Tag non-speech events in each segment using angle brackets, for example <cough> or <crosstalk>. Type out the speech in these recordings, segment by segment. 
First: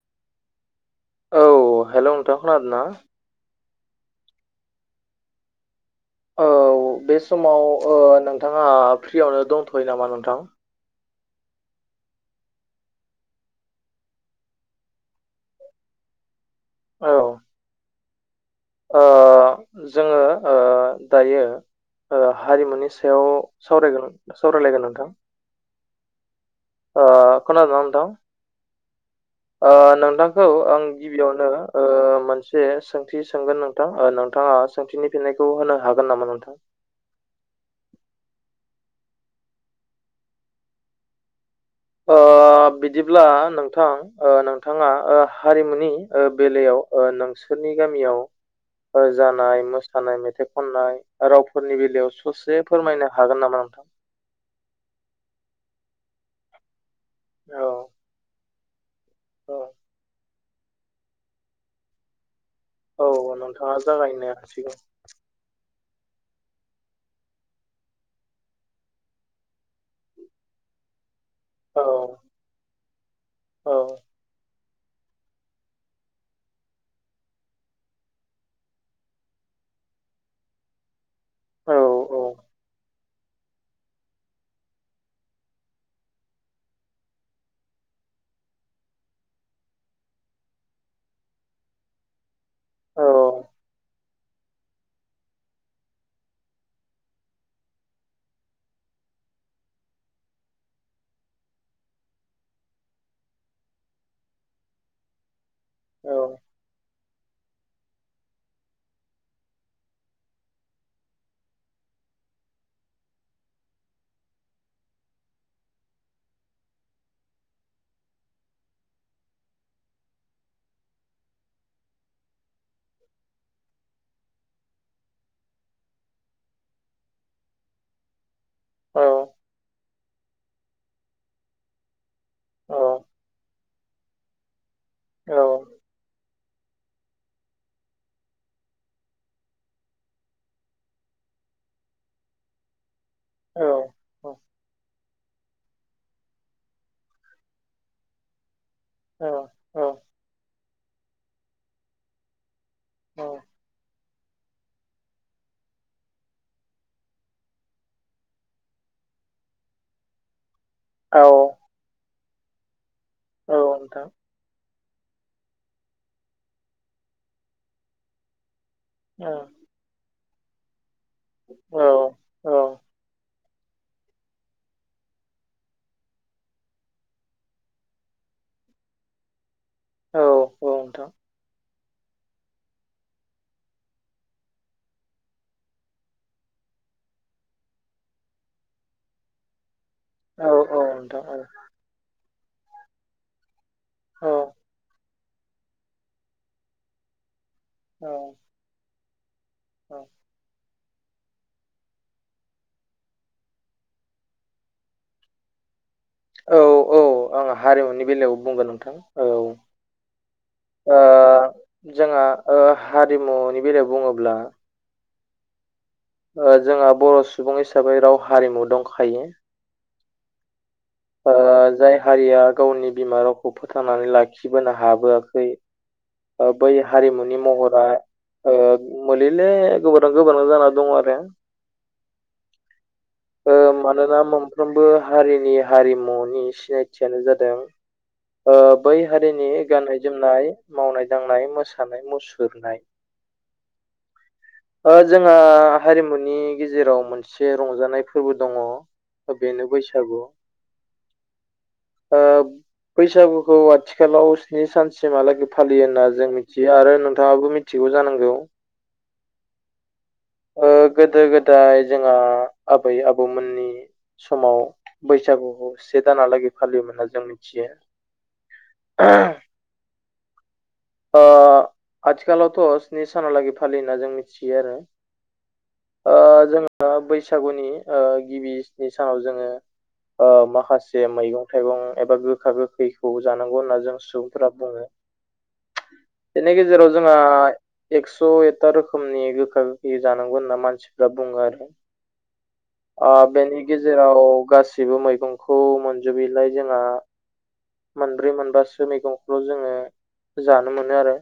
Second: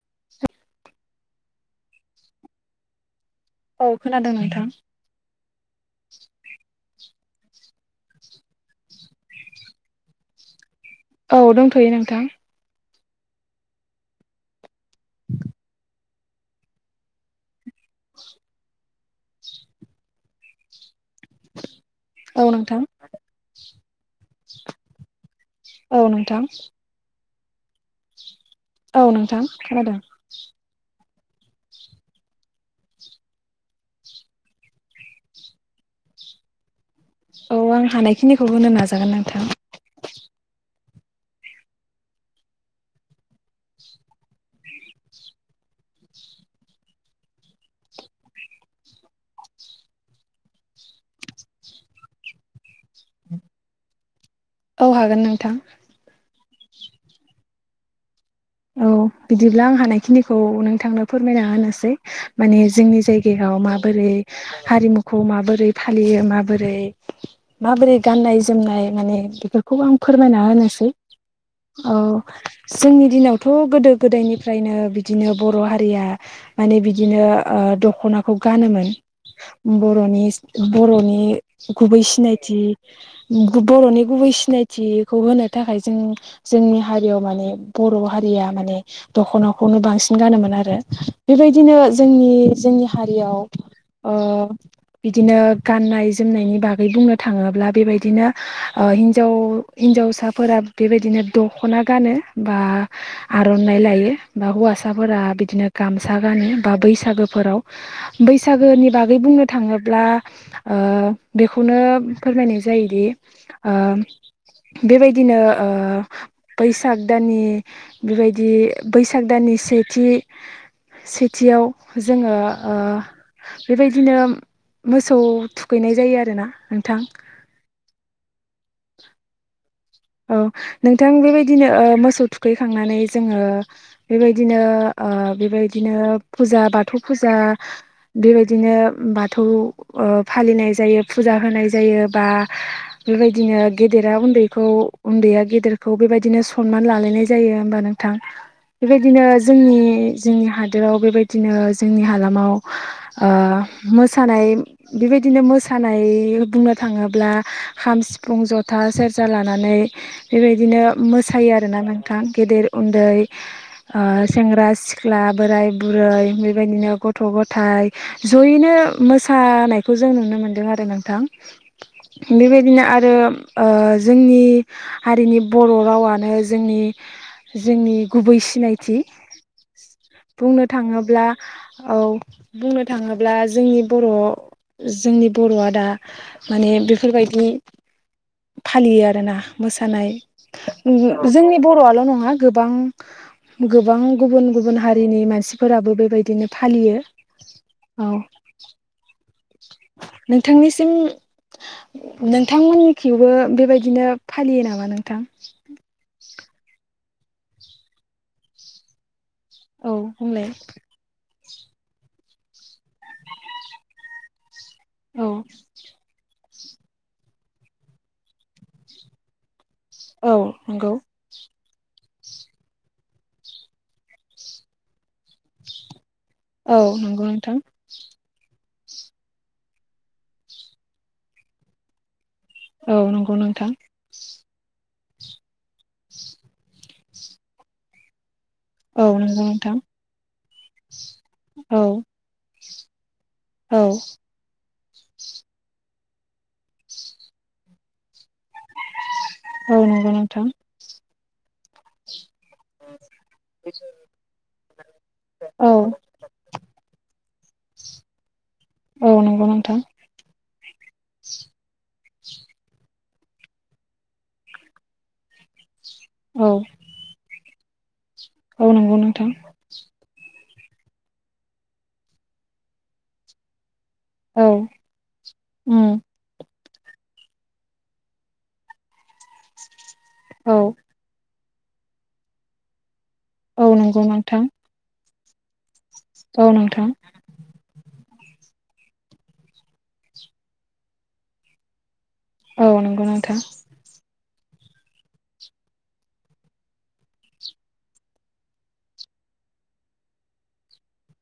<inaudible> औ हेलौ' नोंथां खोनादों ना? औ खोनादों नोंथां। औ बे समाव नोंथाङा फ्रियावनो दंथ'यो नामा नोंथां? औ दंथ'यो नोंथां। <inaudible> औ <inaudible> जोङो दायो औ नोंथां। हारिमुनि सायाव सावरायगोन सावरायलायगोन नोंथां औ नोंथां खोनादों ना नोंथां? औ नोंथां खोनादों। नोंथांखौ आं गिबियावनो मोनसे सोंथि सोंगोन नोंथां नोंथाङा सोंथिनि फिन्नायखौ होनो हागोन नामा नोंथां? औ आं हानायखिनिखौ होनो नाजागोन नोंथां। अ बिदिब्ला नोंथां नोंथाङा हारिमुनि बेलायाव नोंसोर बिसोरनि गामियाव जानाय मोसानाय मेथाइ खननाय रावफोरनि बेलायाव ससे फोरमायनो हागोन नामा नोंथां। <inaudible> औ हागोन नोंथां औ औ औ बिदिब्ला आं हानायखिनिखौ नोंथांनो फोरमायना होनोसै माने जोंनि औ जायगायाव नोंथाङा माबोरै जागायनो हासिगोन हारिमुखौ माबोरै फालियो माबोरै माबोरै गाननाय जोमनाय माने बेफोरखौ आं फोरमायना होनोसै औ जोंनि दिनावथ' औ गोदो गोदायनिफ्राय ओमफ्राय नो बिदिनो बर' हारिया माने बिदिनो दखनाखौ गानोमोन। बर बर'नि औ गुबै सिनायथि बर'नि गुबै सिनायथिखौ होनो थाखाय जों जोंनि हारियाव माने बर' हारिया माने दख'नाखौनो बांसिन गानोमोन आरो बेबायदिनो जोंनि जोंनि हा औ याव आ बिदिनो गाननाय जोमनायनि बागै बुंनो थाङोब्ला बेबायदिनो हिनजाव हिन्जावसाफोरा बेबायदिनो दखना गानो बा आर'नाइ लायो बा हौवासाफोरा बिदिनो औ गामसा गानो बा बैसागो फोराव बैसागोनि बागै बुंनो थाङोब्ला बेखौनो फोरनाय जायोदि बेबायदिनो बैसाग दाननि बेबायदि बैसाग दाननि सेथि सेथियाव जोङो बेबायदिनो मोसौ थुखैनाय जायो आरोना नोंथां। <inaudible> औ नोंथां बेबायदिनो मोसौ औ थुखैखांनानै जोङो बेबायदिनो बेबायदिनो फुजा बाथौ फुजा बेबायदिनो बाथौ फालिनाय जायो। फुजा होनाय जायो बा बेबायदिनो औ गेदेरा उन्दैखौ उन्दैया गेदेरखौ बेबायदिनो सनमान लालायनाय जायो होमबा नोंथां। बेबायदिनो जोंनि जोंनि हा बेबायदिनो जोंनि हालामाव मोसानाय बेबायदिनो मो सानाय बुंनो थाङोब्ला खाम सिफुं जथा सेरजा लानानै बेबायदिनो औ मोसायो आरोना नोंथां गेदेर उन्दै औ ओ नोंथां सेंग्रा सिख्ला बोराय बुरै बेबायदिनो गथ' गथाय जयैनो औ मोसानायखौ जों नुनो मोनदों आरो नोंथां औ औ बेबायदिनो आरो ओ जोंनि हारिनि बर' रावानो जोंनि जोंनि गुबै सिनायथि औ बुंनो नोंथां थाङोब्ला औ बुंनो थाङोब्ला जोंनि बर' जोंनि बर'आ दा माने बेफोरबायदि फालियो आरोना थानाय औ औ नोंथां औ जोंनि बर'आल' नङा गोबां गोबां औ गुबुन गुबुन हारिनि मानसिफोराबो बेबायदिनो फालियो औ नोंथांनिसिम नोंथांमोननिखिबो बेबायदिनो फालियो नामा नोंथां औ औ आं हारिमुनि बेलायाव बुंगोन नोंथां औ औ बुंलाय ओ जोंहा ओ हारिमुनि बेलायाव बुङोब्ला औ ओ जोंहा बर' सुबुं हिसाबै राव हारिमु दंखायो औ नंगौ ओ जाय हारिया गावनि बिमा रावखौ फोथांनानै लाखिबोनो हाबोआखै बै औ नंगौ हारिमुनि नोंथां महरा ओ मोलेले गोमोरहां गोमोरहां जाना दङ आरो औ नंगौ ओ नोंथां मानोना मोनफ्रोमबो हारिनि हारिमुनि सिनायथियानो जादों ओ बै औ नंगौ हारिनि नोंथां गाननाय जोमनाय मावनाय दांनाय औ मोसानाय मुसुरनाय औ ओ जोंहा हारिमुनि गेजेराव मोनसे रंजानाय फोरबो दङ बेनो औ नंगौ बैसागु नोंथां ओ बैसागुखौ आथिखालाव स्नि सानसिमहालागै औ फालियो होनना जों मिथियो आरो नों थाङाबो मिथिगौ जानांगौ औ नंगौ नोंथां ओ गोदो गोदाय जोंहा बै आबौमोननि समाव बैसागुखौ से दानालागै औ फालियोमोना जोंनि <inaudible> औ नंगौ नोंथां ओ आथिखालावथ' स्नि सानहालागै फालिना जों औ मिथियो आरो उम ओ जोङो बैसागुनि ओ गिबि सनि सानाव जोङो ओ औ माखासे मैगं थाइगं एबा गोखा गोखैखौ जानांगौ औ होनना जों नंगौ नोंथां सुबुंफोरा बुङो औ बेनि नोंथां गेजेराव जोंहा एकस' एथा रोखोमनि गोखा गोखै जानांगौ होनना मानसिफ्रा बुङो आरो औ नंगौ आ नोंथां बेनि गेजेराव गासिबो मैगंखौ मोनजोबैलाय जोंहा मोनब्रै मोनबासो मैगंखौल' जोङो जानो मोनो आरो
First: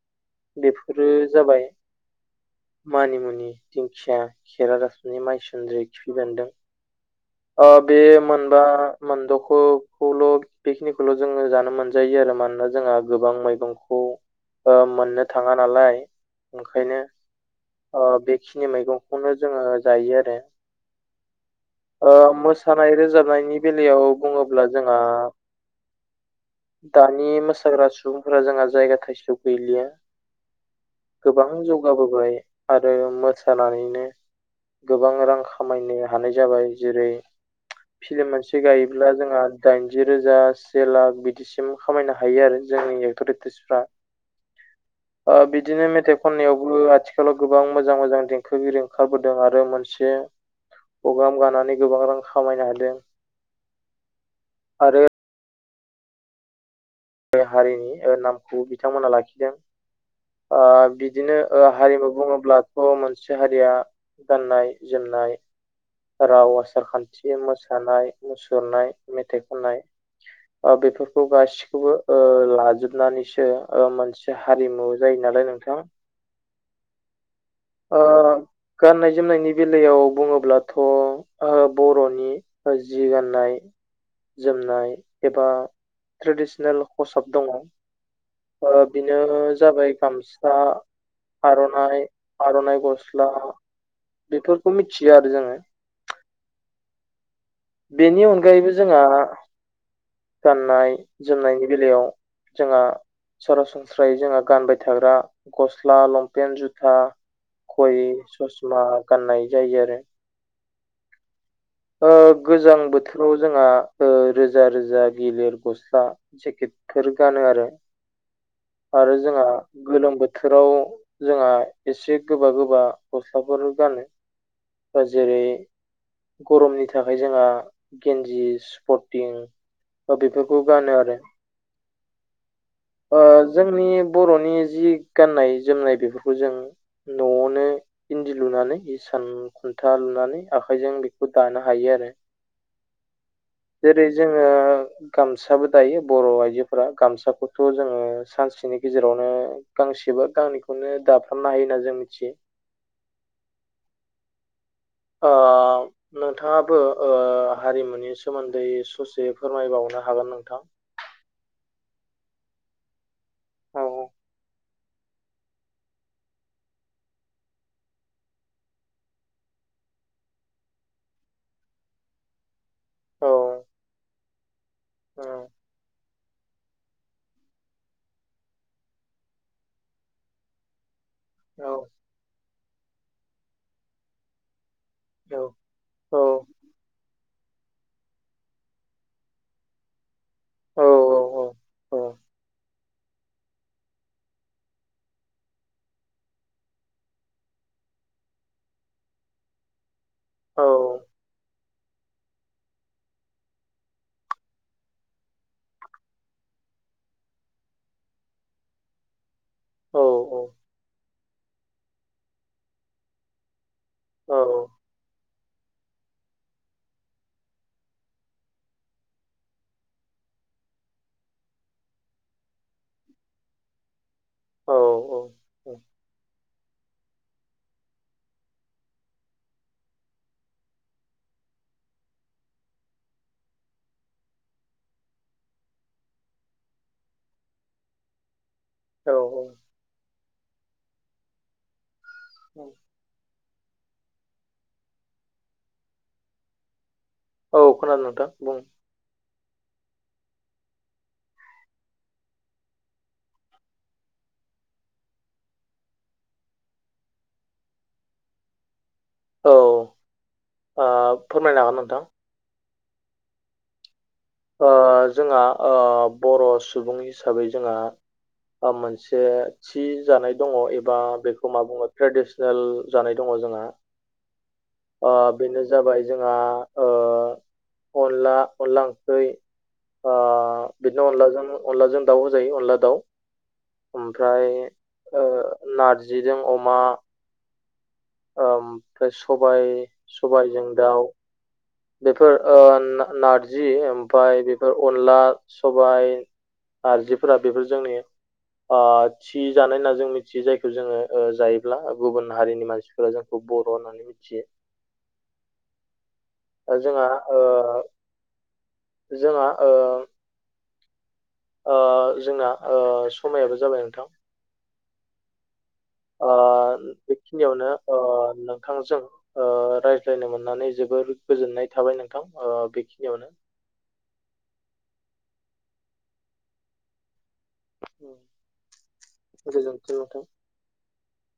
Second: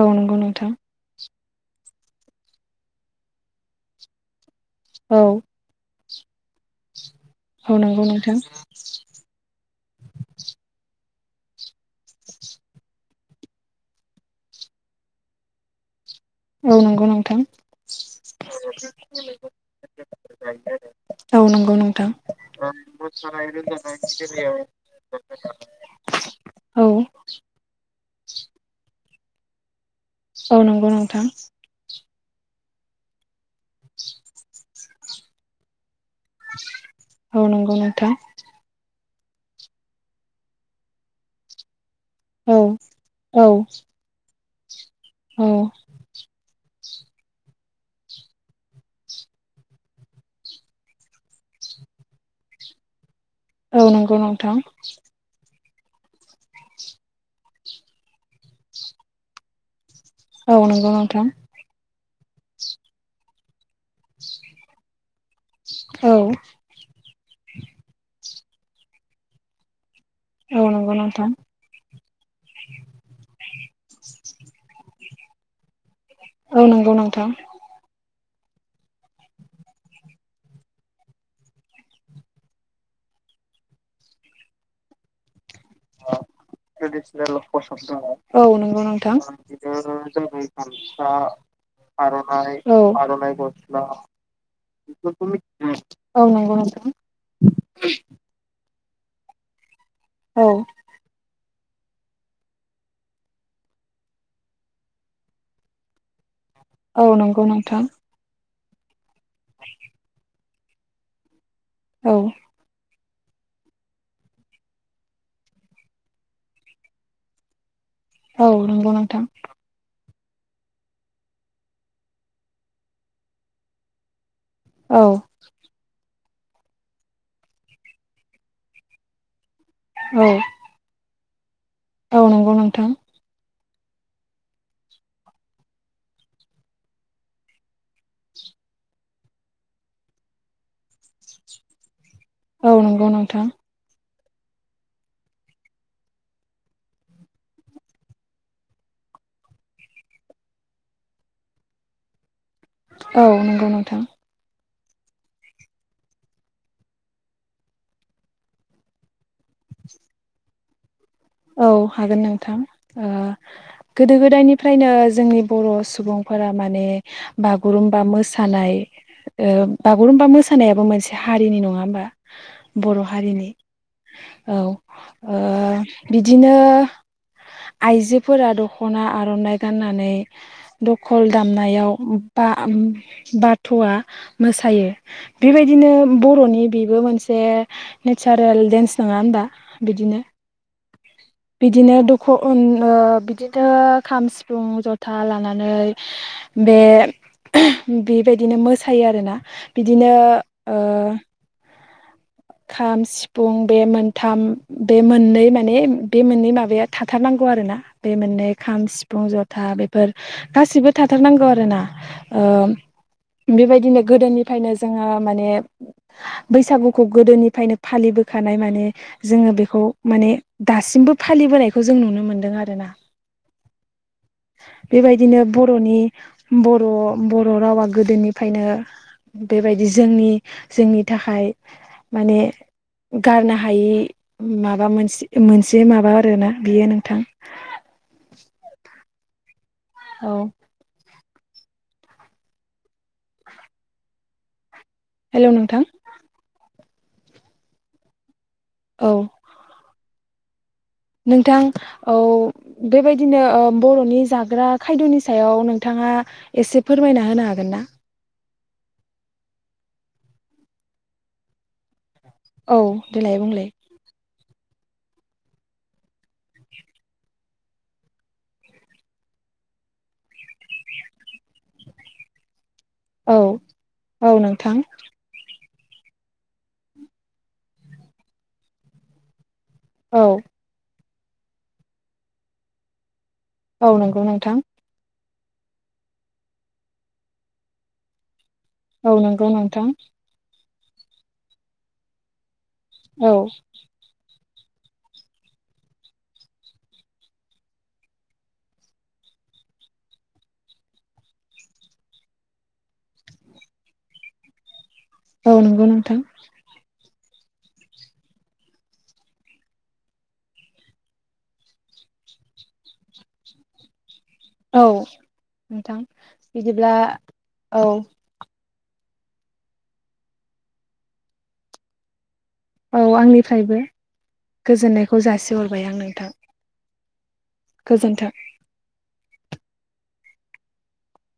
औ नंगौ नोंथां बेफोरो जाबाय मानिमुनि दिंखिया खेरा दाफिनि औ माइसुनद्रि खिफि बेनदों ओ औ बे नंगौ नोंथां मोनबा मोनदखौखौल' बेखिनि खोल' जोङो जानो मोनजायो आरो मानोना जोंहा गोबां मैगंखौ मोननो थाङा नालाय औ ओंखायनो नंगौ नोंथां बेखिनि मैगंखौनो जोङो जायो आरो औ नंगौ नंगौ मोसानाय रोजाबनायनि बेलायाव बुङोब्ला जोंहा औ दानि मोसाग्रा सुबुंफोरा जोंहा जायगा थाइसेयाव गैलिया औ नंगौ नोंथां गोबां जौगाबोबाय आरो मोसानानैनो गोबां रां खामायनो हानाय जाबाय जेरै औ नंगौ नोंथां फिलिम मोनसे गायोब्ला जोंहा दाइनजि रोजा से लाख बिदिसिम खामायनो हायो आरो औ जोंनि एक्टर औ एक्ट्रिसफ्रा ओ औ बिदिनो मेथाइ खननायावबो आथि- आथिखालाव गोबां मोजां मोजां देंखोगिरि ओंखारबोदों आरो मोनसे प्रग्राम गानानै गोबां रां खामायनो हादों। औ नंगौ नोंथां आरो बे हारिनि ओ नामखौ बिथांमोना लाखिदों। औ ओ नंगौ नोंथां बिदिनो हारिमु बुङोब्लाथ' मोनसे हारिया गाननाय जोमनाय औ राव आसार खान्थि मोसानाय मुसु- रनाय मेथाइ खननाय औ ओ नंगौ बेफोरखौ नोंथां गासि- बो ओ लाजोबनानैसो मोनसे हारिमु जायो नालाय नोंथां औ नंगौ नोंथां ओ गाननाय जोमनायनि बेलायाव बुङोब्लाथ' बर'नि जि गाननाय जोमनाय एबा ट्रेडिसनेल कसाब दङ औ ओ नंगौ नोंथां बिनो जाबाय गामसा आरनाइ आरनाइ औ आरनाइ गसला मिथियो आरो बेफोरखौ जोङो मिथियो औ नंगौ नोंथां बेनि अनगायैबो जोंहा औ गाननाय जोमनायनि बेलायाव जोंङा सरासनस्रायै जोंङा गानबाय थाग्रा गस्ला लंफ- पेन जुथा औ नंगौ नोंथां घयि ससमा गाननाय जायो आरो ओ औ गोजां बोथोराव जोंहा ओ रोजा रोजा गिलिर गस्ला जेकेटफोर गानो आरो औ नंगौ आरो नोंथां जोंङा गोलोम बोथो- थोराव जोंहा एसे गोबा गोबा गस्लाफोर औ गानो जेरै गरमनि थाखाय जोंङा गेन्जि स्पर्टिं ओ बेफोरखौ गानो आरो औ नंगौ नोंथां ओ जोंनि बर'नि जि गाननाय जोमनाय बेफोरखौ जों न'आवनो इन्दि लुनो नानै इसान खुन्था लुनानै आखाइजों बेखौ दानो हायो आरो औ नंगौ नोंथां जेरै जोङो गामसाबो दायो बर' आइजोफोरा गामसाखौ थ' जोङो सानसेनि गेजेरावनो गांसेबा गांनैखौनो दाफ्रामनो हायो होनना जों मिथियो औ नंगौ नोंथां ओ नोंथाङाबो ओ हारिमुनि सोमोन्दै ससे फोरमायबावनो हागोन नोंथां? औ हागोन नोंथां ओ औ गोदो गोदायनिफ्रायनो जोंनि बर' सुबुंफोरा मा- माने बागुरुमबा मोसानाय ओ बागुरुमबा मोसानायाबो मोनसे हारिनि नङा होमबा बर' औ हारिनि औ औ ओ बिदिनो आइजोफोरा दख'ना आर'नाइ गाननानै द- दल औ दामनायाव बा- बाथ'आ मोसायो बेबायदिनो औ बर'नि बेबो मोनसे नेचारेल डेन्स नङा होनबा बिदिनो औ औ। बिदिनो दख'न ओ बिदिनो खाम सिफुं जथा लानानै। बे बेबायदिनो मोसायो आरोना बि बिदिनो औ ओ खाम सिफुं बे मोनथाम बे मोननै माने बे मोननै माबाया थाथारनांगौ खौ आरोना बे मोननै खाम सिफुं जथा। औ बेफोर गासिबो थाथारनांगौ आरोना बेबायदि नो औ गोदोनिफ्रायनो जोंङो माने बैसागु खौ गोदोनिफ्रायनो फालिबोखानाय माने जोंङो बेखौ माने दासिमबो फालिबोनायखौ जों नुनो मोनदों आरोना। <inaudible> बेबायदिनो बर'नि बर' बर' रावा गोदोनिफ्रायनो बेबायदि जोंनि जोंनि थाखाय माने गारनो हायि माबा मोनसे मोनसे माबा आरोना बियो नोंथां <unintelligible> औ औ। औ। औ। हेलौ नोंथां। औ खोनानो नोंथां बुं। औ। नोंथां औ बेबायदिनो बर'नि जाग्रा खायद'नि सायाव नोंथां। नोंथांया एसे फोरमायना होनो हागोन ना। औ फोरमायनो हागोन नोंथां। औ देलाय बुंलाय। जोंहा बर' सुबुं हिसाबै जोंहा मोनसे थि जानाय दंङो एबा बेखौ मा बुङो ट्रेडिसनेल जानाय औ दंङो औ नोंथां जोंहा बेनो। जाबाय जोंहा अनला अनला ओंख्रि। औ बिदिनो अनलाजों अनलाजों दाउबो जायो अनला दाउ औ नंगौ ओमफ्राय। नोंथां नार्जिजों अमा। ओमफ्राय औ नंगौ सबाय नोंथां सबायजों दाउ बेफोर औ नारजि ओमफ्राय बे बेफोर अनला सबाय नारजिफोरा बेफोर जोंनि थि जानाय होनना जों मिथियो जायखौ जोंङो जायोब्ला गुबुन हारिनि मानसिफोरा जोंखौ बर' होनानै मियो। औ नंगौ नोंथां। जोंहा ओ जोंहा जोंना समायाबो जाबाय नोंथां औ। नोंथां ओ बिदिब्ला बेखिनियाव नो। औ नोंथांजों रायज्लायनो मोननानै जोबोर गोजोननाय थाबाय नोंथां। ओ औ बेखिनियावनो आंनिफ्रायबो गोजोननायखौ जासिहरबाय आं नोंथां। गोजोन्थों। <unintelligible>